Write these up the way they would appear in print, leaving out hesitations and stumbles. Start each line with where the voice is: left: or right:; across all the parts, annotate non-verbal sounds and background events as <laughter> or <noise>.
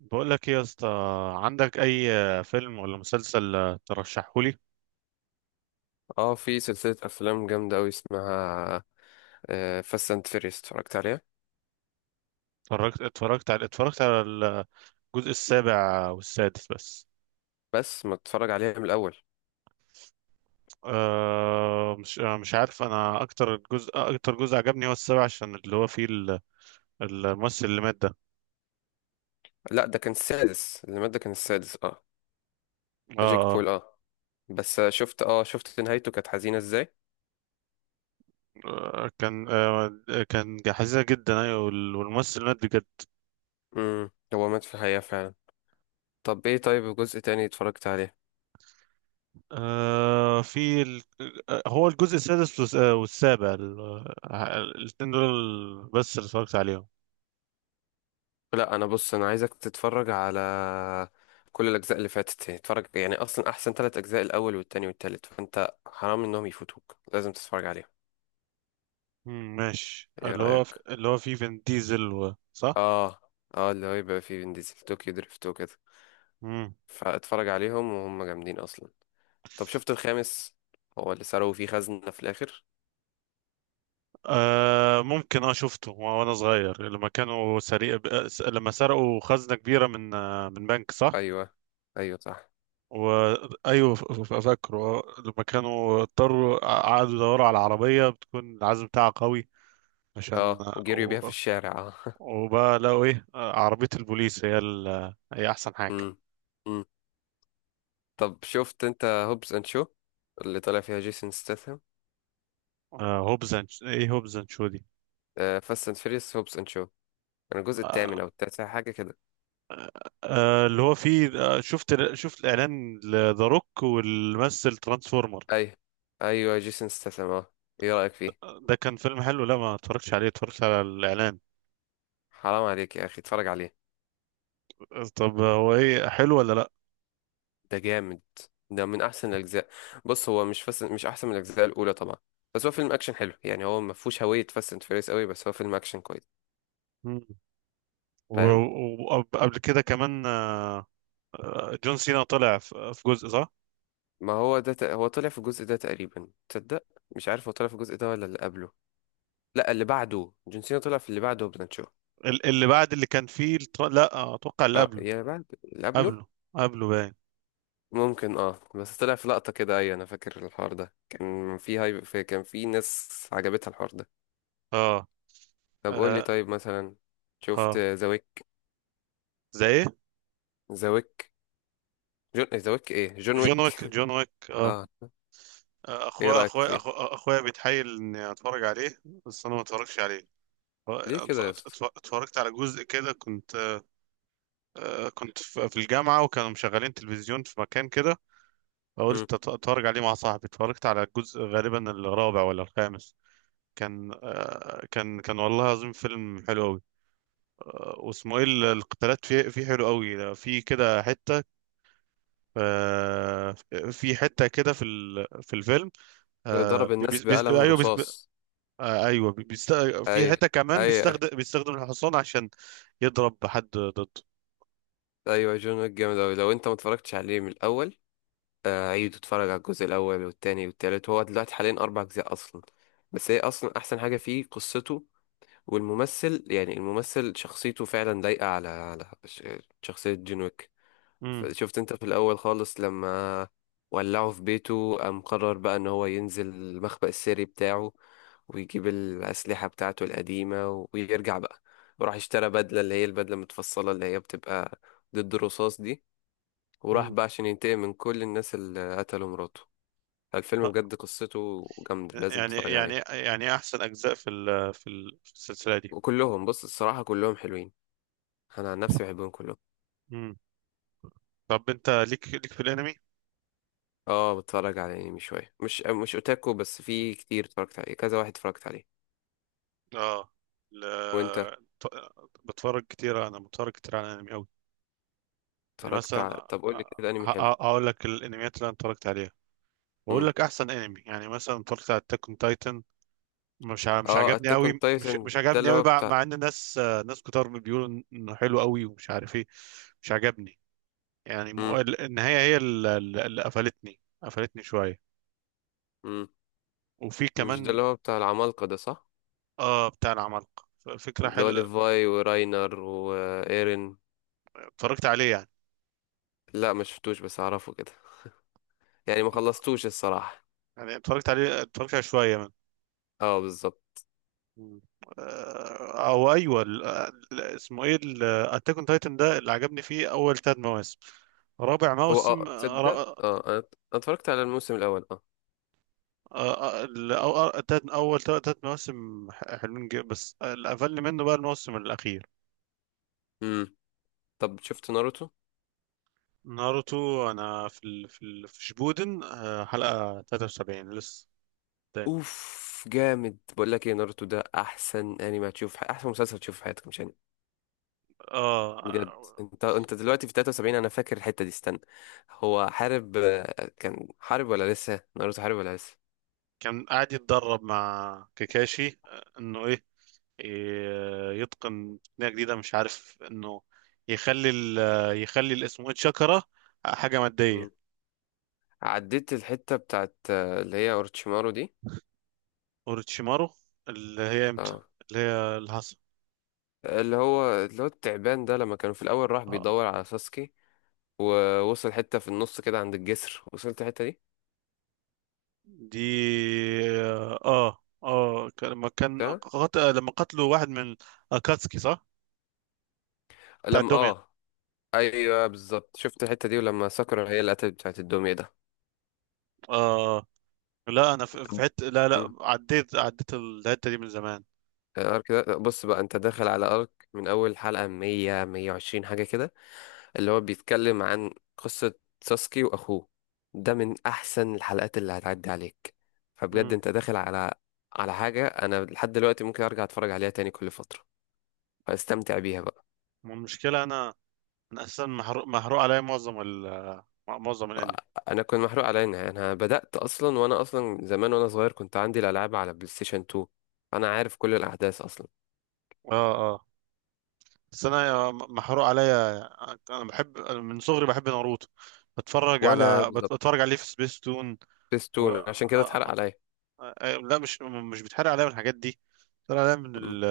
right: بقول لك ايه يا اسطى، عندك اي فيلم ولا مسلسل ترشحه لي؟
left: اه في سلسلة أفلام جامدة أوي اسمها فاست أند فيريوس، اتفرجت عليها.
right: اتفرجت على الجزء السابع والسادس بس.
left: بس ما اتفرج عليها من الأول.
right: أه، مش عارف، انا اكتر جزء عجبني هو السابع عشان اللي هو فيه الممثل اللي مات ده.
left: لا، ده كان السادس، العماد ده كان السادس، اه. جيك
right: اه،
left: بول، اه. بس شفت نهايته كانت حزينة ازاي.
right: آه، آه، كان آه كان حزينة جدا، ايوه، والممثل مات بجد.
left: هو مات في الحقيقة فعلا. طب ايه، طيب جزء تاني اتفرجت عليه؟
right: آه في ال... هو الجزء السادس والسابع، الاتنين دول بس اللي اتفرجت عليهم.
left: لا، انا بص، انا عايزك تتفرج على كل الأجزاء اللي فاتت، اتفرج يعني، أصلا أحسن 3 أجزاء الأول والتاني والتالت، فأنت حرام إنهم يفوتوك، لازم تتفرج عليهم.
right: ماشي،
left: ايه
right: اللي هو
left: رأيك؟
right: اللي هو فيه فين ديزل صح؟
left: اه. اه اللي هو يبقى فيه فين ديزل طوكيو دريفت وكده.
right: مم.
left: فاتفرج عليهم، وهم جامدين اصلا. طب شفت الخامس، هو اللي سرقوا فيه خزنة في الاخر؟
right: آه ممكن، اه شفته وانا صغير لما كانوا لما سرقوا خزنة كبيرة من من بنك، صح؟
left: ايوه، ايوه صح.
right: أيوه، فاكره، لما كانوا قعدوا يدوروا على عربية بتكون العزم بتاعها قوي عشان
left: اه وجريوا بيها في الشارع، اه <laughs>
right: وبقى لقوا ايه، عربية البوليس، هي احسن حاجة.
left: امم. امم. طب شفت انت هوبس اند شو، اللي طالع فيها جيسون ستاثام؟
right: ايه هوبز اند شو دي؟
left: فاست اند فيريوس هوبس اند شو، كان الجزء
right: آه،
left: الثامن او التاسع حاجه كده.
right: اللي هو فيه، شفت الاعلان، لذا روك واللي مثل ترانسفورمر.
left: ايوه، ايوه جيسون ستاثام، اه. ايه رايك فيه؟
right: ده كان فيلم حلو؟ لا، ما اتفرجتش عليه، اتفرجت على الاعلان.
left: حرام عليك يا اخي، اتفرج عليه.
right: طب هو ايه، حلو ولا لا؟
left: ده جامد، ده من احسن الاجزاء. بص، هو مش فاست، مش احسن من الاجزاء الاولى طبعا، بس هو فيلم اكشن حلو يعني، هو ما فيهوش هويه فاست اند فيريس قوي، بس هو فيلم اكشن كويس.
right: مم.
left: فاهم.
right: وقبل كده كمان جون سينا طلع في جزء، صح؟
left: ما هو ده هو طلع في الجزء ده تقريبا تصدق. مش عارف هو طلع في الجزء ده ولا اللي قبله. لا، اللي بعده، جون سينا طلع في اللي بعده وبناتشو.
right: اللي بعد اللي كان فيه لا، اتوقع اللي
left: اه،
right: قبله.
left: يا بعد اللي قبله.
right: قبله. قبله باين.
left: ممكن، اه، بس طلع في لقطه كده. ايوه، انا فاكر الحوار ده كان كان في ناس عجبتها الحوار ده.
right: اه.
left: طب قول لي،
right: اه.
left: طيب مثلا، شفت
right: اه.
left: ذا ويك؟
right: زي ايه؟
left: ذا ويك، جون
right: جون
left: ويك،
right: ويك جون ويك اه.
left: اه. ايه رأيك فيه؟
right: اخويا بيتحايل اني اتفرج عليه بس انا ما اتفرجش عليه.
left: ليه كده يا اسطى؟
right: اتفرجت على جزء كده، كنت كنت في الجامعة وكانوا مشغلين تلفزيون في مكان كده،
left: مم.
right: فقلت اتفرج عليه مع صاحبي. اتفرجت على الجزء، غالبا الرابع ولا الخامس. كان كان والله العظيم فيلم حلو قوي. واسمه ايه، القتالات فيه، فيه حلو قوي، في كده حتة، آه، في حتة كده في في الفيلم،
left: ضرب الناس بقلم
right: ايوه،
left: رصاص.
right: ايوه،
left: اي،
right: في حتة كمان
left: اي، اي.
right: بيستخدم الحصان عشان يضرب حد ضده.
left: ايوه، جون ويك جامد اوي. لو انت ما اتفرجتش عليه من الاول، عيد، اتفرج على الجزء الاول والتاني والتالت، هو دلوقتي حاليا 4 اجزاء اصلا. بس هي اصلا احسن حاجه فيه قصته. والممثل يعني الممثل شخصيته فعلا لايقه على شخصيه جون ويك. شفت انت في الاول خالص لما ولعه في بيته، قام قرر بقى ان هو ينزل المخبأ السري بتاعه، ويجيب الأسلحة بتاعته القديمة، ويرجع بقى، وراح اشترى بدلة، اللي هي البدلة المتفصلة اللي هي بتبقى ضد الرصاص دي، وراح
right: مم.
left: بقى عشان ينتقم من كل الناس اللي قتلوا مراته. الفيلم
right: ه-
left: بجد قصته جامدة، لازم
right: يعني
left: تتفرج
right: يعني
left: عليه.
right: يعني احسن اجزاء في في السلسله دي.
left: وكلهم، بص الصراحة، كلهم حلوين، انا عن نفسي بحبهم كلهم.
right: مم. طب انت ليك، في الانمي؟
left: اه، بتفرج على انمي شوية، مش اوتاكو، بس في كتير اتفرجت عليه، كذا واحد اتفرجت عليه.
right: اه. ل...
left: وانت؟
right: ط- بتفرج كتير؟ انا بتفرج كتير على الانمي قوي. يعني مثلا،
left: طب قول لي كده انمي حلو.
right: اقول لك الانميات اللي انا اتفرجت عليها واقول
left: امم
right: لك احسن انمي. يعني مثلا اتفرجت على اتاك اون تايتن. مش
left: اه،
right: عجبني
left: اتاك اون
right: قوي، مش
left: تايتن
right: مش
left: ده
right: عجبني
left: اللي
right: قوي،
left: هو
right: مع
left: بتاع.
right: ان ناس، ناس كتار بيقولوا انه حلو قوي ومش عارف ايه. مش عجبني. يعني مو-
left: امم.
right: النهايه هي اللي، قفلتني، شويه.
left: امم.
right: وفي
left: مش ده
right: كمان،
left: اللي هو بتاع العمالقة ده، صح؟
right: اه، بتاع العمالقة، فكرة
left: اللي هو
right: حلوة.
left: ليفاي وراينر وايرين.
right: اتفرجت عليه يعني،
left: لا، ما شفتوش بس اعرفه كده، يعني ما خلصتوش الصراحة.
right: يعني اتفرجت عليه، اتفرجت على شوية منه.
left: اه، بالظبط.
right: مم. آه، او ايوه، اسمه ايه، اتاك اون تايتن ده، اللي عجبني فيه اول ثلاث مواسم. رابع
left: هو،
right: موسم،
left: تصدق، انا اتفرجت على الموسم الاول، اه.
right: آه، آه، ال- أو- اول ثلاث مواسم حلوين جدا بس الاقل منه بقى الموسم الاخير.
left: امم. طب شفت ناروتو؟
right: ناروتو، انا في في شبودن، حلقة 73 لسه قدام.
left: اوف. جامد. بقول لك ايه، ناروتو ده احسن انمي هتشوف، احسن مسلسل تشوفه في حياتك، مش انمي،
right: اه.
left: بجد. انت دلوقتي في 73، انا فاكر الحتة دي، استنى. هو حارب كان حارب، ولا لسه ناروتو حارب ولا لسه؟
right: كان قاعد يتدرب مع كاكاشي، انه ايه، يتقن تقنية جديدة، مش عارف، انه يخلي ال، يخلي الاسمه شاكرا حاجة
left: مم.
right: مادية.
left: عديت الحتة بتاعت اللي هي اورتشيمارو دي.
right: اوروتشيمارو، اللي هي امتى؟
left: اه.
right: اللي هي الهصا؟
left: اللي هو التعبان ده، لما كانوا في الاول راح
right: اه.
left: بيدور على ساسكي، ووصل حتة في النص كده عند الجسر، وصلت الحتة دي.
right: دي؟ اه، اه،
left: ده
right: لما قتلوا واحد من اكاتسكي، صح؟ بتاع
left: لما
right: الدمية.
left: اه ايوه بالظبط، شفت الحتة دي، ولما ساكورا هي اللي قتلت بتاعت الدمية ده.
right: اه. لا انا في
left: طب.
right: حته، لا، لا،
left: امم.
right: عديت الحتة دي من زمان.
left: الارك ده بص بقى، انت داخل على ارك من اول حلقة 100، 120 حاجة كده، اللي هو بيتكلم عن قصة ساسكي وأخوه، ده من أحسن الحلقات اللي هتعدي عليك، فبجد
right: مم.
left: أنت داخل على حاجة أنا لحد دلوقتي ممكن أرجع أتفرج عليها تاني كل فترة، فاستمتع بيها بقى.
right: المشكلة انا، انا اساسا محروق، عليا معظم معظم الانمي.
left: أنا كنت محروق على إنها، أنا بدأت أصلا، وأنا أصلا زمان وأنا صغير كنت عندي الألعاب على بلاي ستيشن 2، أنا عارف كل الأحداث أصلا.
right: اه. اه. بس انا محروق عليا، انا بحب، أنا من صغري بحب ناروتو، بتفرج
left: وأنا
right: على
left: بالظبط،
right: بتفرج عليه في سبيس تون. و...
left: بستون عشان
right: آه...
left: كده اتحرق عليا.
right: آه... آه، لا، مش بيتحرق عليا من الحاجات دي، بيتحرق عليا
left: مم.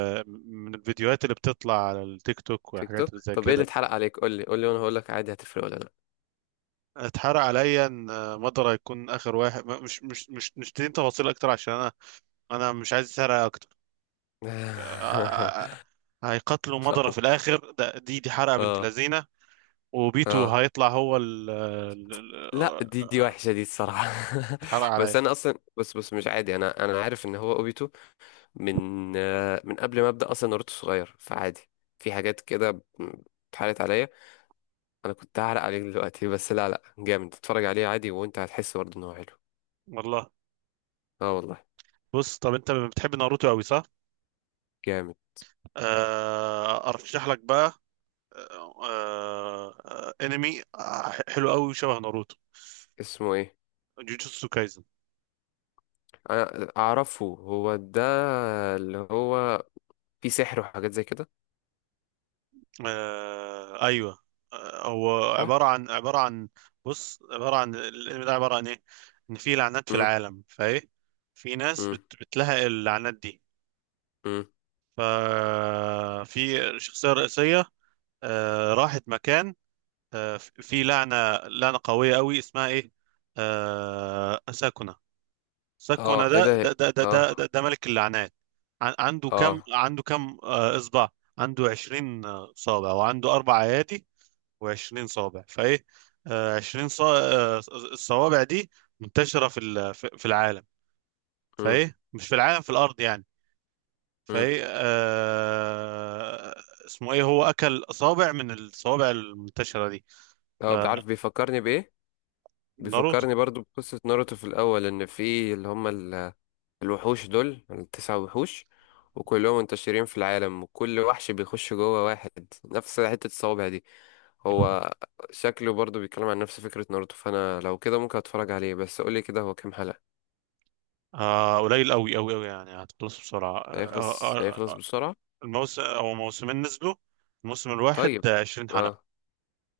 right: من الفيديوهات اللي بتطلع على التيك توك
left: تيك
right: والحاجات اللي
left: توك،
right: زي
left: طب إيه اللي
right: كده.
left: اتحرق عليك؟ قول لي، قول لي وأنا هقول لك، عادي هتفرق ولا؟
right: اتحرق عليا ان، مضرة يكون اخر واحد. مش تدين تفاصيل اكتر عشان انا، انا مش عايز اسرق.
left: لأ.
right: آه، هيقتلوا
left: <laughs>
right: مضرة
left: خلاص.
right: في الآخر، ده دي حرقة بنت
left: اه
right: لذينة. وبيتو
left: اه
right: هيطلع هو
left: لا، دي وحشة دي الصراحة.
right: اتحرق
left: <laughs> بس
right: عليا.
left: انا اصلا، بس مش عادي، انا عارف ان هو اوبيتو من من قبل ما ابدا اصلا ناروتو صغير، فعادي. في حاجات كده اتحرقت عليا. انا كنت هعرق عليك دلوقتي <laughs> بس لا، لا جامد، اتفرج عليه عادي وانت هتحس برضه ان هو حلو.
right: والله.
left: اه والله.
right: بص، طب انت بتحب ناروتو قوي، صح؟
left: جامد.
right: ارشح لك بقى انمي حلو قوي وشبه ناروتو.
left: اسمه ايه؟
right: جوجوتسو كايزن.
left: انا اعرفه هو ده، اللي هو في سحر وحاجات زي كده،
right: ايوه، آه، هو
left: صح.
right: عبارة عن عبارة عن، بص، عبارة عن الانمي ده، عبارة عن ايه؟ ان في لعنات في
left: امم.
right: العالم، فايه، في ناس
left: امم.
right: بتلحق اللعنات دي.
left: امم.
right: ففي شخصية رئيسية، راحت مكان، في لعنة، قوية قوي، اسمها ايه، ساكونة.
left: اه،
right: ساكونة
left: ايه
right: ده،
left: ده؟ اه.
right: ده ملك اللعنات. عنده كم
left: اه.
right: عنده كم إصبع، عنده 20 صابع وعنده أربع أيادي و20 صابع، فإيه، آه، 20 صا- آه، الصوابع دي منتشرة في في العالم،
left: امم.
right: فإيه مش في العالم، في الأرض يعني.
left: امم.
right: فهي آه... اسمه ايه، هو اكل اصابع من الصوابع المنتشره دي.
left: اه، بعرف، بيفكرني بايه،
right: فناروتو،
left: بيفكرني برضو بقصة ناروتو في الأول، إن في اللي هم الوحوش دول التسع وحوش، وكلهم منتشرين في العالم، وكل وحش بيخش جوه واحد، نفس حتة الصوابع دي. هو شكله برضو بيتكلم عن نفس فكرة ناروتو، فأنا لو كده ممكن أتفرج عليه، بس قولي كده هو كام حلقة؟
right: آه قليل قوي قوي، يعني هتخلص بسرعه.
left: هيخلص هيخلص بسرعة.
right: الموسم او موسمين نزلوا، الموسم الواحد
left: طيب.
right: 20 حلقه.
left: اه.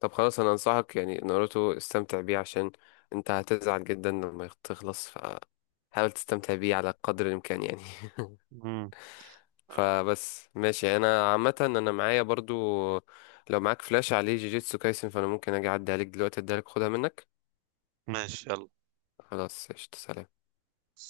left: طب خلاص أنا أنصحك يعني، ناروتو استمتع بيه عشان أنت هتزعل جدا لما تخلص، فحاول تستمتع بيه على قدر الإمكان يعني <laughs>
right: مم. آه
left: فبس، ماشي، انا عامه انا معايا برضو، لو معاك فلاش عليه جيجيتسو كايسن فانا ممكن اجي اعدي عليك دلوقتي، اديها لك، خدها منك.
right: ماشي يلا.
left: خلاص قشطة، سلام.